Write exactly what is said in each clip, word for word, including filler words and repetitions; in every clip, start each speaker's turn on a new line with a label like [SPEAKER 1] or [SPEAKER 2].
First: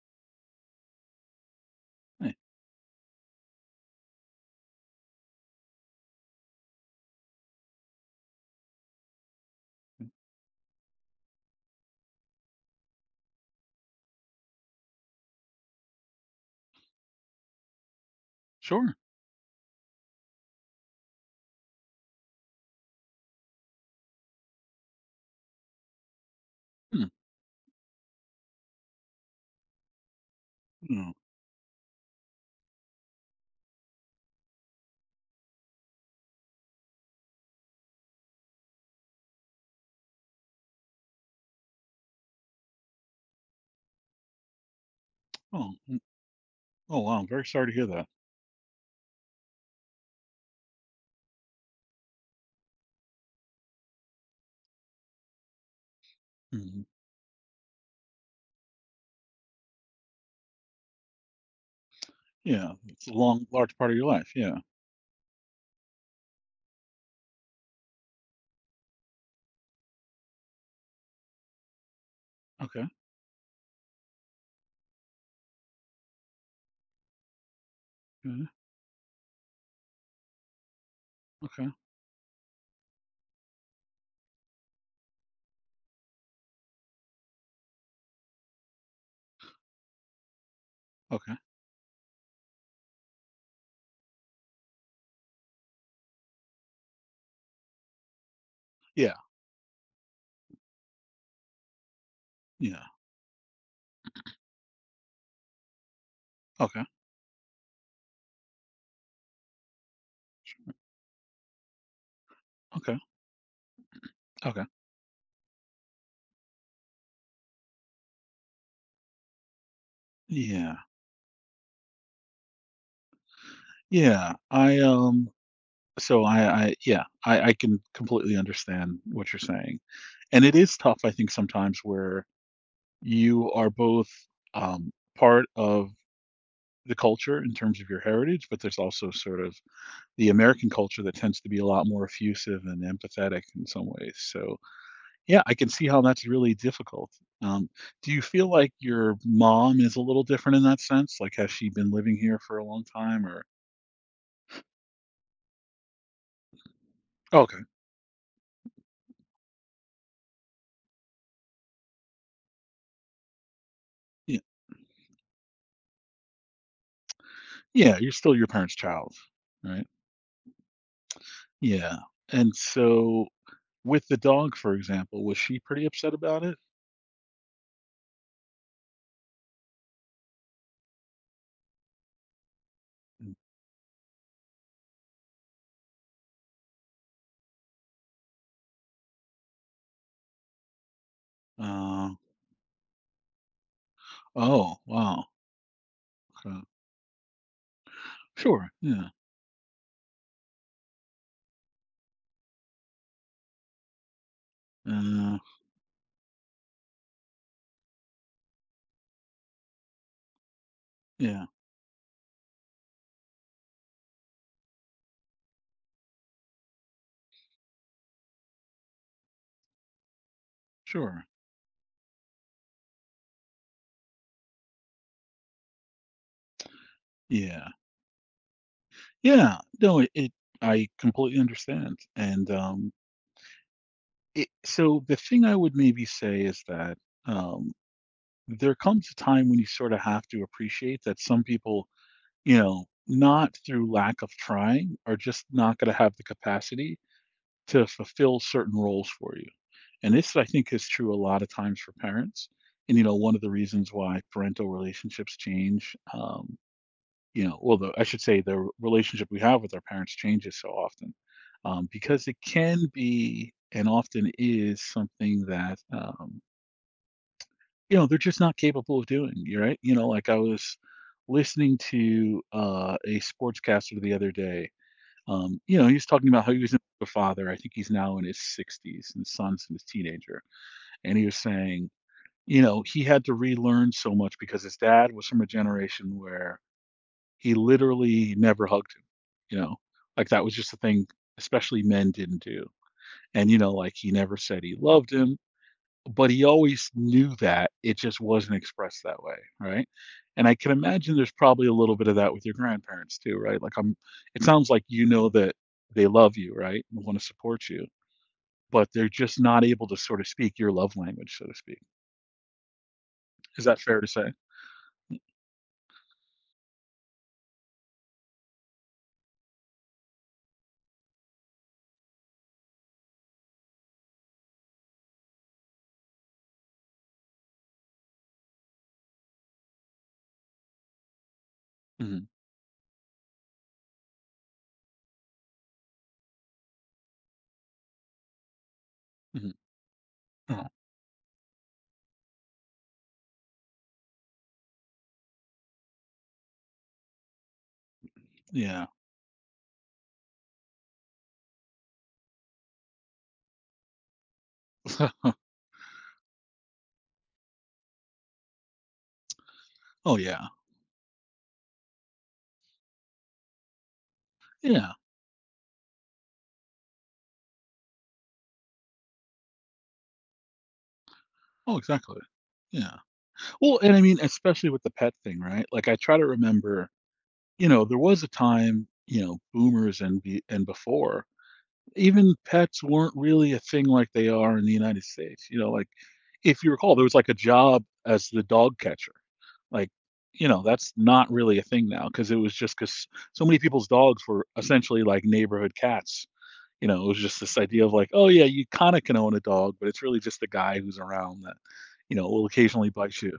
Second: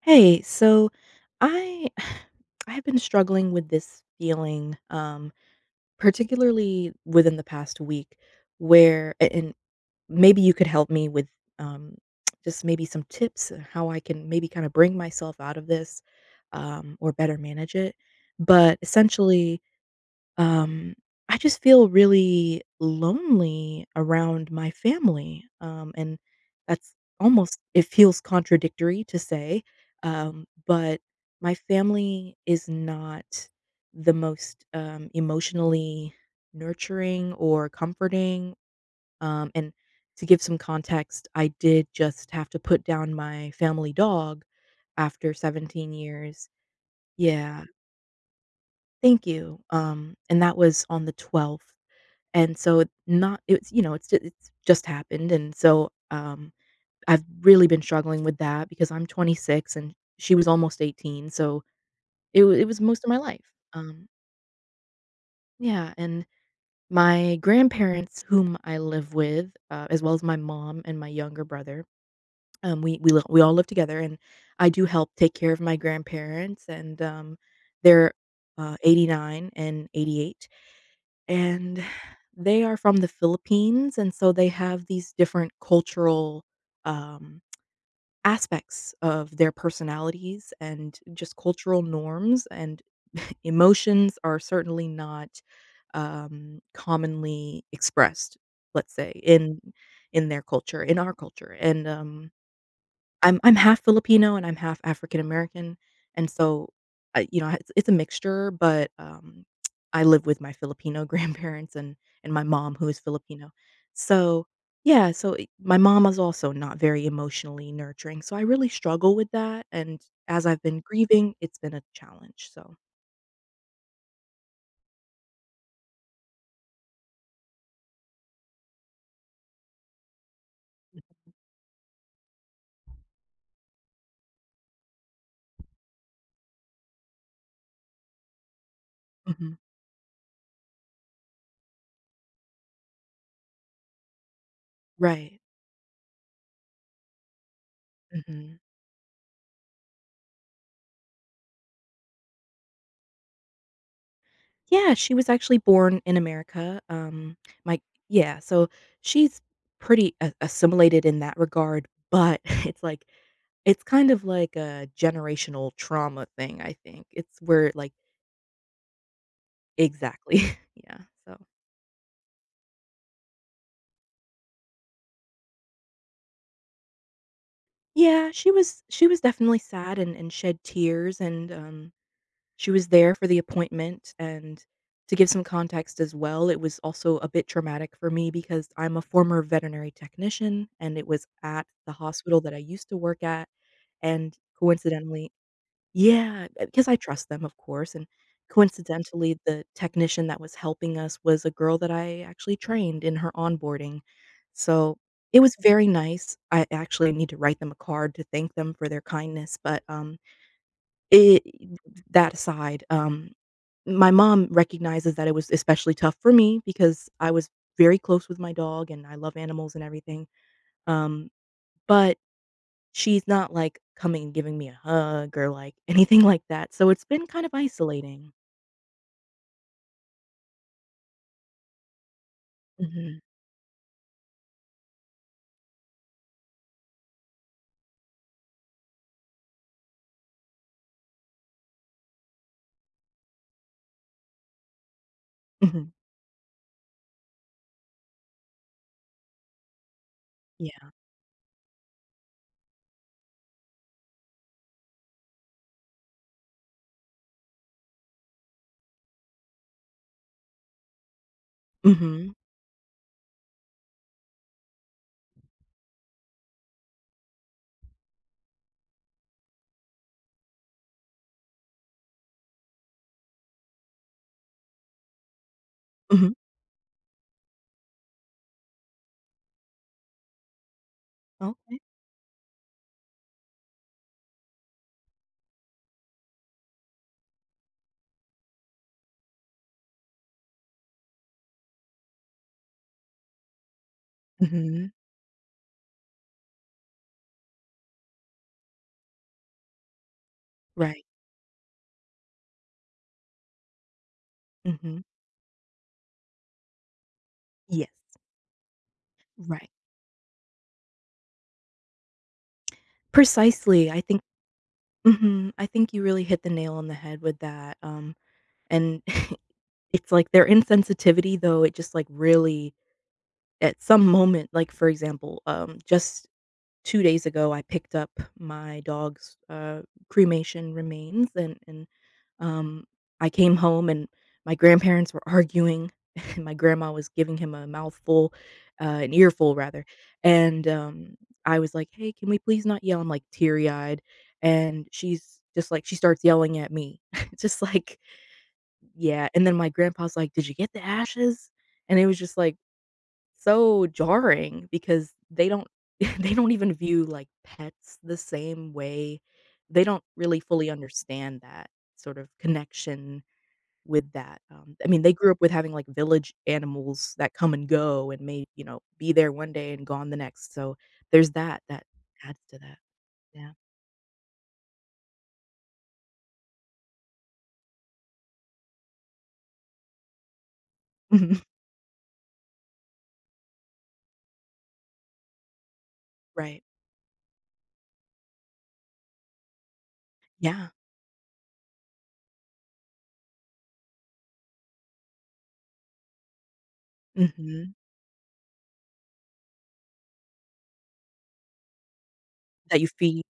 [SPEAKER 1] Hey, so I
[SPEAKER 2] Hey,
[SPEAKER 1] I've been struggling with this feeling, um, particularly within the past week, where a- and maybe you could help me with um, just maybe some tips on how I can maybe kind of bring myself out of this um, or better manage it. But
[SPEAKER 2] sure.
[SPEAKER 1] essentially, um, I just feel really lonely around my family, um, and that's
[SPEAKER 2] Hmm.
[SPEAKER 1] almost it feels contradictory to say, um, but
[SPEAKER 2] Oh,
[SPEAKER 1] my family is not the most, um, emotionally nurturing or comforting, um, and to give some context, I did just have to put down my family dog after
[SPEAKER 2] oh,
[SPEAKER 1] seventeen
[SPEAKER 2] mm.
[SPEAKER 1] years.
[SPEAKER 2] Oh, wow. I'm very
[SPEAKER 1] Yeah.
[SPEAKER 2] sorry to hear that.
[SPEAKER 1] Thank you. Um, and that was on the twelfth. And so not it's, you know, it's ju- it's just happened, and so, um,
[SPEAKER 2] Mhm.
[SPEAKER 1] I've really been struggling with that because I'm twenty-six and she was almost eighteen, so it wa it
[SPEAKER 2] Yeah,
[SPEAKER 1] was most
[SPEAKER 2] it's
[SPEAKER 1] of
[SPEAKER 2] a
[SPEAKER 1] my life.
[SPEAKER 2] long, large part of your
[SPEAKER 1] Um
[SPEAKER 2] life. Yeah.
[SPEAKER 1] yeah, and my grandparents, whom I live with, uh, as well as my mom and my younger brother, um,
[SPEAKER 2] Okay.
[SPEAKER 1] we we li we all live together, and I do help take care of my grandparents, and, um, they're,
[SPEAKER 2] Mhm.
[SPEAKER 1] uh, 89 and 88.
[SPEAKER 2] Okay.
[SPEAKER 1] And they are from the Philippines, and so they have these different cultural, um, aspects of their personalities and
[SPEAKER 2] Okay.
[SPEAKER 1] just cultural norms, and emotions are certainly not, um, commonly expressed, let's say,
[SPEAKER 2] Yeah.
[SPEAKER 1] in in their culture, in our culture, and, um
[SPEAKER 2] Yeah.
[SPEAKER 1] I'm I'm half Filipino and I'm half African American, and so,
[SPEAKER 2] Okay.
[SPEAKER 1] I you know, it's it's a mixture, but, um, I live with my Filipino grandparents and and my mom who
[SPEAKER 2] Okay.
[SPEAKER 1] is Filipino. So,
[SPEAKER 2] Okay.
[SPEAKER 1] yeah, so I my mom is also not very emotionally nurturing, so I really struggle with that, and as I've
[SPEAKER 2] Yeah.
[SPEAKER 1] been grieving, it's been a challenge, so
[SPEAKER 2] Yeah. I um so I I yeah, I I can completely understand what you're saying. And it is tough
[SPEAKER 1] mhm.
[SPEAKER 2] I think sometimes where you are both um part of the culture in terms of your heritage, but there's also sort
[SPEAKER 1] Mhm.
[SPEAKER 2] of the American culture that tends to be a lot more effusive and empathetic in some ways. So,
[SPEAKER 1] Right.
[SPEAKER 2] yeah, I can see how that's really difficult. Um, do you feel
[SPEAKER 1] Mhm.
[SPEAKER 2] like your mom is a little different in that sense? Like, has she been living here for a long time or?
[SPEAKER 1] Yeah, she was actually born in America, um,
[SPEAKER 2] Oh, okay.
[SPEAKER 1] my yeah, so she's pretty a assimilated in that regard, but it's like it's kind of
[SPEAKER 2] Yeah.
[SPEAKER 1] like a generational trauma thing, I think. It's where like
[SPEAKER 2] Yeah. You're still your parents' child, right?
[SPEAKER 1] exactly, yeah, so
[SPEAKER 2] Yeah. And so with the dog, for example, was she pretty upset about it?
[SPEAKER 1] yeah, she was she was definitely sad and and shed tears and, um, she was there for
[SPEAKER 2] Mm.
[SPEAKER 1] the appointment, and to give some context as well, it was also a bit traumatic for me because I'm a former veterinary technician, and it was at the
[SPEAKER 2] Uh,
[SPEAKER 1] hospital that I used to work at, and
[SPEAKER 2] oh, wow.
[SPEAKER 1] coincidentally yeah,
[SPEAKER 2] Okay.
[SPEAKER 1] uh, because I trust them, of course, and
[SPEAKER 2] Sure. Yeah.
[SPEAKER 1] coincidentally, the technician that was helping us was a girl that I actually trained in her onboarding. So,
[SPEAKER 2] Uh,
[SPEAKER 1] it was very nice. I actually need to write them a card to thank them for their kindness, but, um, it
[SPEAKER 2] yeah.
[SPEAKER 1] that aside, um my mom recognizes that it was especially tough for me because I was very close with my dog and I love animals and everything,
[SPEAKER 2] Sure.
[SPEAKER 1] um, but she's not, like, coming and giving me a hug or, like, anything like that, so it's been kind of
[SPEAKER 2] Yeah.
[SPEAKER 1] isolating.
[SPEAKER 2] Yeah, no, it it I completely understand, and, um,
[SPEAKER 1] Mhm,
[SPEAKER 2] it so the thing I would maybe say is that, um, there comes a time when you sorta have to appreciate that some people, you know, not through lack of trying, are just not
[SPEAKER 1] mhm,
[SPEAKER 2] gonna have the capacity to fulfill certain roles for you, and this, I think, is
[SPEAKER 1] yeah.
[SPEAKER 2] true a lot of times for parents, and, you know, one of the reasons why parental relationships change. Um you know, well, the I should say the relationship we have with our parents changes so often, um, because
[SPEAKER 1] Mhm,
[SPEAKER 2] it can be and often is something that um, you know they're just not capable of doing. You're right. You know, like I was listening to uh, a sportscaster the other day. Um, you know, he was talking
[SPEAKER 1] mhm,
[SPEAKER 2] about how he was a father. I think he's now in his sixties, and his son's in his teenager, and he was
[SPEAKER 1] okay.
[SPEAKER 2] saying. You know, he had to relearn so much because his dad was from a generation where he literally never hugged. You know, like that was just a thing, especially men didn't do. And, you know, like he never said he
[SPEAKER 1] Mhm,
[SPEAKER 2] loved him, but he always knew that. It just wasn't expressed that way, right? And I can
[SPEAKER 1] right.
[SPEAKER 2] imagine there's probably a little bit of that with your grandparents too, right? Like I'm It sounds like
[SPEAKER 1] Mhm,
[SPEAKER 2] you know that they love you, right? And want to support you,
[SPEAKER 1] yes,
[SPEAKER 2] but they're just not
[SPEAKER 1] right.
[SPEAKER 2] able to sort of speak your love language, so to speak. Is that
[SPEAKER 1] Precisely, I
[SPEAKER 2] fair to
[SPEAKER 1] think
[SPEAKER 2] say?
[SPEAKER 1] mhm, I think you really hit the nail on the head with that, um, and it's like their insensitivity, though, it just, like, really at some moment, like, for example, um, just two days ago, I picked up my dog's, uh, cremation remains, and and,
[SPEAKER 2] Mhm,
[SPEAKER 1] um, I came home, and my grandparents were arguing, and my grandma was giving him a mouthful, uh, an
[SPEAKER 2] mhm,
[SPEAKER 1] earful rather, and,
[SPEAKER 2] uh-huh,
[SPEAKER 1] um, I was like, "Hey, can we please not yell?" I'm, like, teary-eyed, and she's just like she starts yelling at me, just like
[SPEAKER 2] yeah.
[SPEAKER 1] yeah, and then my grandpa's like, "Did you get the ashes?" And it was just like so jarring because they don't they don't even view like pets the same way. They don't
[SPEAKER 2] Oh,
[SPEAKER 1] really
[SPEAKER 2] yeah.
[SPEAKER 1] fully understand that sort of connection with that. Um, I
[SPEAKER 2] Yeah.
[SPEAKER 1] mean, they grew up with having like village animals that come and go and may, you know, be there one day and gone the next. So there's that
[SPEAKER 2] Oh,
[SPEAKER 1] that
[SPEAKER 2] exactly.
[SPEAKER 1] adds to that.
[SPEAKER 2] Yeah.
[SPEAKER 1] Yeah.
[SPEAKER 2] Well, and I mean, especially with the pet thing, right? Like I try to remember, you know, there was a time, you know, boomers and be, and before,
[SPEAKER 1] Mhm.
[SPEAKER 2] even pets weren't really a thing like they are in the United States. You know, like
[SPEAKER 1] Right.
[SPEAKER 2] if you recall, there was like a job as the dog catcher. Like, you know,
[SPEAKER 1] Yeah.
[SPEAKER 2] that's not really a thing now because it was just because so many people's dogs were essentially like neighborhood cats. You know, it was just this
[SPEAKER 1] Mhm.
[SPEAKER 2] idea of like, oh yeah, you kind of can own a dog, but it's really just the guy who's around that, you know, will
[SPEAKER 1] That you
[SPEAKER 2] occasionally bite
[SPEAKER 1] feed.
[SPEAKER 2] you.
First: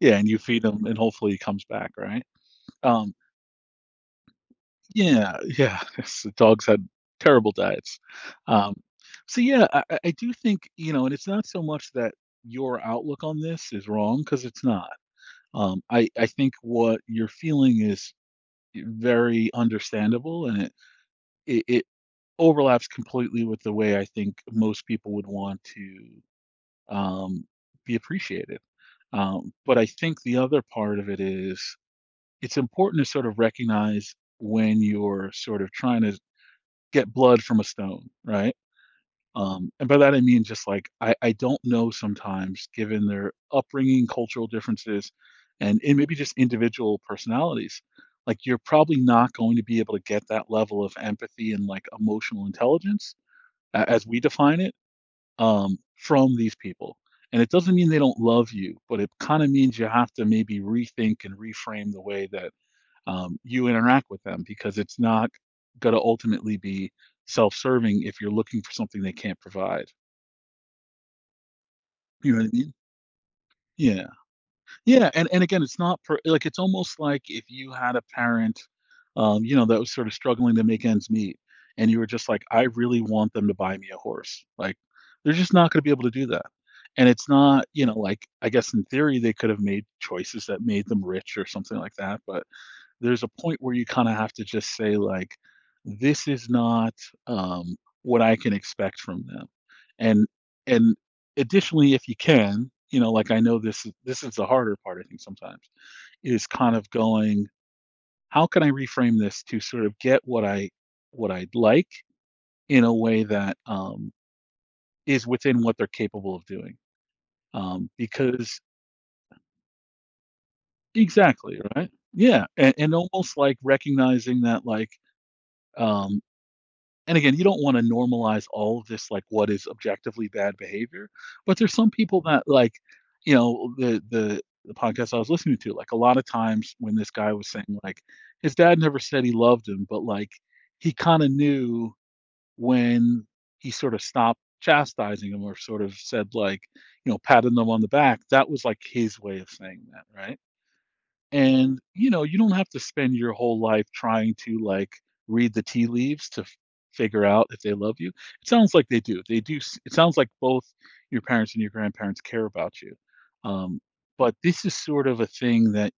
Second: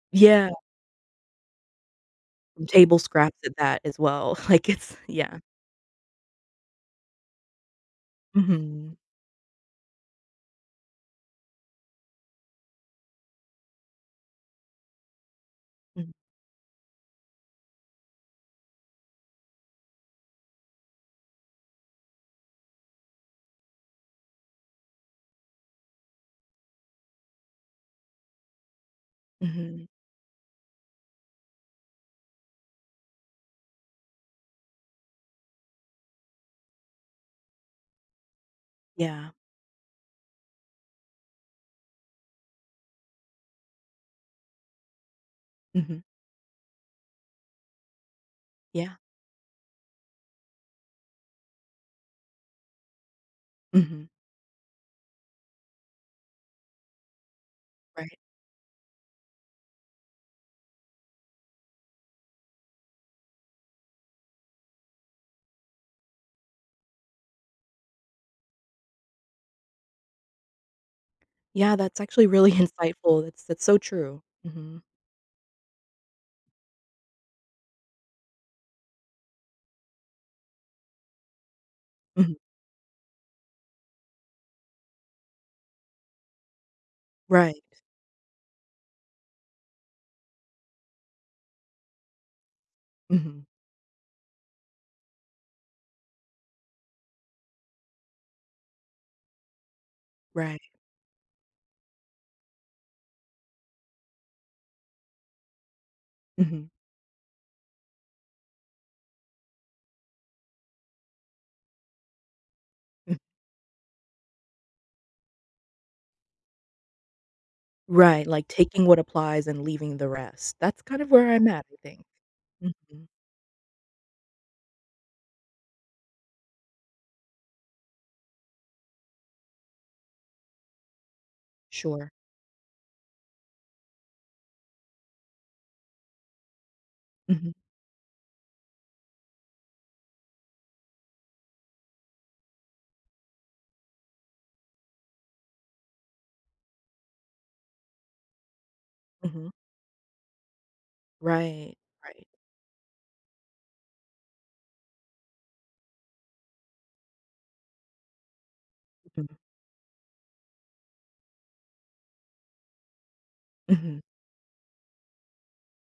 [SPEAKER 2] Yeah, and you
[SPEAKER 1] Yeah.
[SPEAKER 2] feed him, and hopefully he comes back, right?
[SPEAKER 1] From table
[SPEAKER 2] Um,
[SPEAKER 1] scraps at that as well. Like it's
[SPEAKER 2] yeah,
[SPEAKER 1] yeah.
[SPEAKER 2] yeah. So dogs had terrible diets. Um,
[SPEAKER 1] Mhm.
[SPEAKER 2] so yeah, I, I I do think, you know, and it's not so much that your outlook on this is wrong because it's not. Um, I
[SPEAKER 1] Mhm.
[SPEAKER 2] I think what you're feeling is very understandable, and it it, it overlaps completely with the way I think most people would want to um, be appreciated. Um, but
[SPEAKER 1] Mhm.
[SPEAKER 2] I think the other part of it is it's important to sort of recognize when you're sort of trying to get blood from a stone, right?
[SPEAKER 1] Yeah.
[SPEAKER 2] Um, and by that I mean just like I, I don't know sometimes, given their upbringing, cultural differences, and, and
[SPEAKER 1] Mhm.
[SPEAKER 2] maybe just individual personalities, like you're
[SPEAKER 1] Yeah.
[SPEAKER 2] probably not going to be able to get that level of empathy and like emotional intelligence a-
[SPEAKER 1] Mhm.
[SPEAKER 2] as we define it, um, from these people. And it doesn't mean they
[SPEAKER 1] Right.
[SPEAKER 2] don't love you, but it kind of means you have to maybe rethink and reframe the way that um, you interact with them because it's not going to ultimately be self serving if you're looking for something they can't provide.
[SPEAKER 1] Yeah, that's actually
[SPEAKER 2] You know what
[SPEAKER 1] really
[SPEAKER 2] I mean?
[SPEAKER 1] insightful. That's that's so
[SPEAKER 2] Yeah.
[SPEAKER 1] true. Mhm.
[SPEAKER 2] Yeah, and and again, it's not per like, it's almost like if you had a parent, um, you know, that was sort of struggling to make ends meet, and you were just
[SPEAKER 1] Mhm.
[SPEAKER 2] like, "I really want them to buy me a horse." Like, they're just not gonna be able to do that. And it's
[SPEAKER 1] Right.
[SPEAKER 2] not, you know, like, I guess in theory, they could have made choices that made them rich or something like that, but there's a
[SPEAKER 1] Mhm.
[SPEAKER 2] point where you kinda have to just say, like, "This is not, um, what I can expect from them." And
[SPEAKER 1] Right.
[SPEAKER 2] and additionally, if you can, you know, like, I know this is this is the harder part, I think, sometimes, is
[SPEAKER 1] Mhm.
[SPEAKER 2] kind of going, "How can I reframe this to sort of get what I what I'd like in a
[SPEAKER 1] Mm.
[SPEAKER 2] way that, um, is within what they're capable of doing?" Um,
[SPEAKER 1] Right, like
[SPEAKER 2] because
[SPEAKER 1] taking what applies and leaving the rest. That's kind of where I'm
[SPEAKER 2] exactly,
[SPEAKER 1] at, I
[SPEAKER 2] right?
[SPEAKER 1] think.
[SPEAKER 2] Yeah, and and
[SPEAKER 1] Mhm.
[SPEAKER 2] almost, like, recognizing that, like, um And again, you don't wanna normalize all of this, like, what is objectively bad behavior, but there's some
[SPEAKER 1] Sure.
[SPEAKER 2] people that, like, you know, the the the podcast I was listening to, like, a lot of times when this guy was
[SPEAKER 1] Mhm.
[SPEAKER 2] saying, like, his dad never said he loved him, but, like, he kinda knew when he sort of stopped chastising him or sort of said, like, you know, patting them on the back, that was, like, his way
[SPEAKER 1] Mhm.
[SPEAKER 2] of saying that, right?
[SPEAKER 1] Right.
[SPEAKER 2] And, you know,
[SPEAKER 1] Right.
[SPEAKER 2] you don't have to spend your whole life trying to like read the tea leaves to f- figure out if they love you. It sounds like they do.
[SPEAKER 1] Mhm.
[SPEAKER 2] They do. s- It sounds like both your parents and your grandparents care about you. Um,
[SPEAKER 1] Mhm.
[SPEAKER 2] but this is sort of a thing that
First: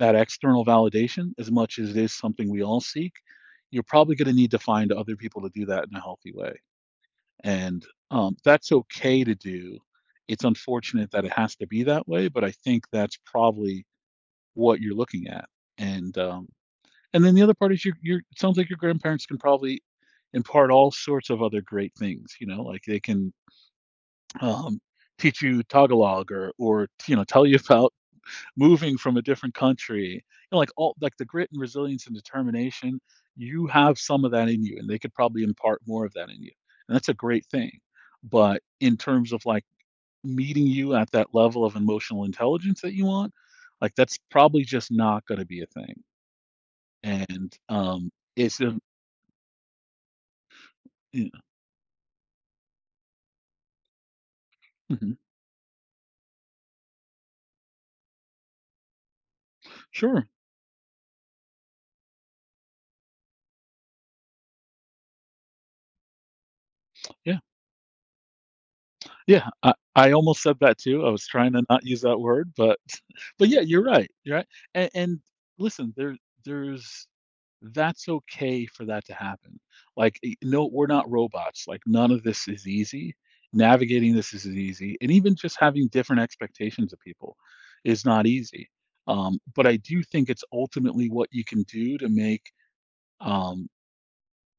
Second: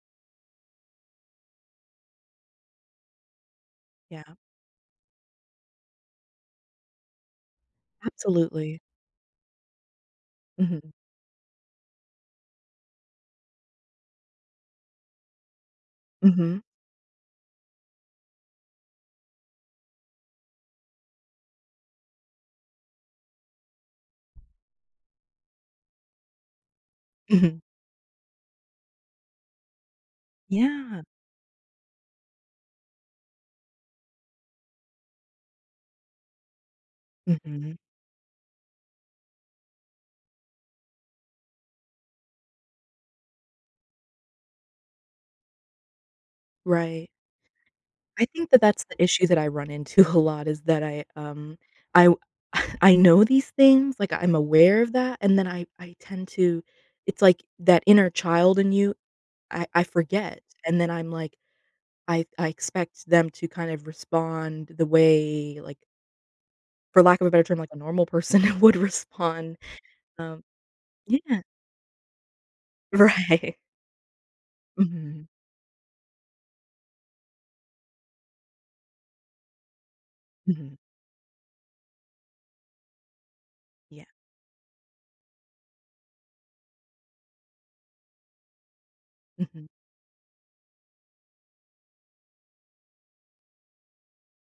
[SPEAKER 2] that external validation, as much as it is something we all seek, you're probably
[SPEAKER 1] Yeah.
[SPEAKER 2] going to need to find other people to do that in a healthy way. And um, that's
[SPEAKER 1] Absolutely.
[SPEAKER 2] okay to do. It's
[SPEAKER 1] Mhm.
[SPEAKER 2] unfortunate that it has to be that way, but I think that's probably what you're looking at. And um,
[SPEAKER 1] Mhm.
[SPEAKER 2] and then the other part is your your it sounds like your grandparents can probably impart all sorts of other great things, you know, like they can um, teach you Tagalog or or you know tell you
[SPEAKER 1] Mhm.
[SPEAKER 2] about moving from a different country. You know, like all
[SPEAKER 1] Yeah.
[SPEAKER 2] like the grit and resilience and determination, you have some of that in you, and they could probably impart more of that in you, and that's a great thing.
[SPEAKER 1] Mhm.
[SPEAKER 2] But in terms of like meeting you at that level of emotional intelligence that you want, like that's probably just not going to be a thing.
[SPEAKER 1] Right.
[SPEAKER 2] And, um,
[SPEAKER 1] I think
[SPEAKER 2] it's
[SPEAKER 1] that
[SPEAKER 2] a
[SPEAKER 1] that's the issue that I run into a lot is that I,
[SPEAKER 2] yeah,
[SPEAKER 1] um, I I know these things, like, I'm aware of
[SPEAKER 2] mhm,
[SPEAKER 1] that, and then I I tend to it's like that inner child in you, I I
[SPEAKER 2] sure,
[SPEAKER 1] forget, and then I'm like, I I expect them to kind of respond the way, like, for lack of a
[SPEAKER 2] yeah,
[SPEAKER 1] better term, like a normal person would
[SPEAKER 2] yeah,
[SPEAKER 1] respond,
[SPEAKER 2] I I
[SPEAKER 1] um
[SPEAKER 2] almost said that too, I was
[SPEAKER 1] yeah,
[SPEAKER 2] trying to not use that word, but but
[SPEAKER 1] right.
[SPEAKER 2] yeah, you're right, you're right, and and
[SPEAKER 1] Mhm,
[SPEAKER 2] listen, there there's that's okay for that to happen, like, eh, no,
[SPEAKER 1] mhm,
[SPEAKER 2] we're not robots, like, none of this is easy,
[SPEAKER 1] yeah,
[SPEAKER 2] navigating this is easy, and even just having different expectations of people is not easy, um, but
[SPEAKER 1] mhm,
[SPEAKER 2] I do think it's ultimately what you can do to make, um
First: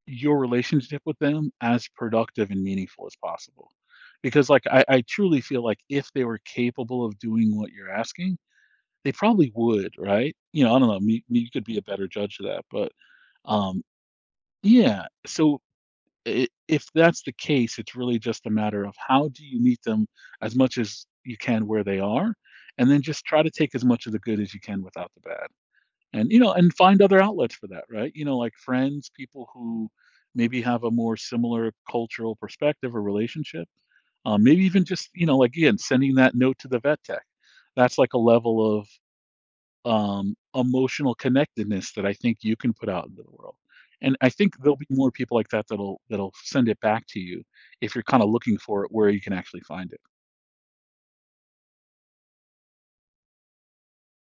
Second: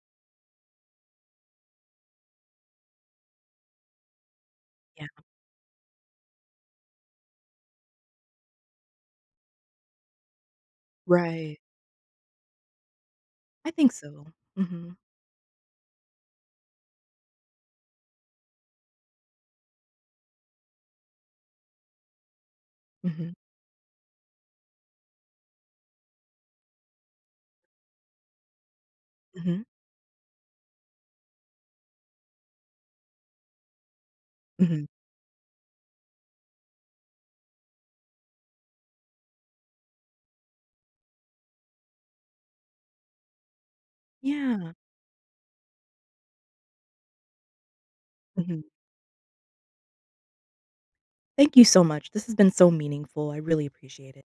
[SPEAKER 2] your relationship with them as productive and meaningful as possible. Because like I, I
[SPEAKER 1] yeah,
[SPEAKER 2] truly feel like if they were capable of doing what you're asking, they probably would, right? You know, I don't know. Me, me you
[SPEAKER 1] right.
[SPEAKER 2] could be a better judge of that, but
[SPEAKER 1] I
[SPEAKER 2] um,
[SPEAKER 1] think so. Mhm,
[SPEAKER 2] yeah. So I if that's the case, it's really just a matter of how do you meet them as much as you can where they are, and then just
[SPEAKER 1] mhm,
[SPEAKER 2] try to take as much of the good as you can without the bad, and you know and find other outlets for that, right? You know, like friends, people
[SPEAKER 1] mhm,
[SPEAKER 2] who maybe have a more similar cultural perspective or relationship. Um, maybe even
[SPEAKER 1] mhm.
[SPEAKER 2] just, you know like, again, sending that note to the vet tech. That's like a level of um, emotional connectedness that I think you can put out into the world, and I think
[SPEAKER 1] Yeah,
[SPEAKER 2] there'll be more people like that that'll that'll send it back to you if you're kind of looking
[SPEAKER 1] mhm.
[SPEAKER 2] for it where you can actually find it.
[SPEAKER 1] Thank you so much. This has been so meaningful. I really appreciate it.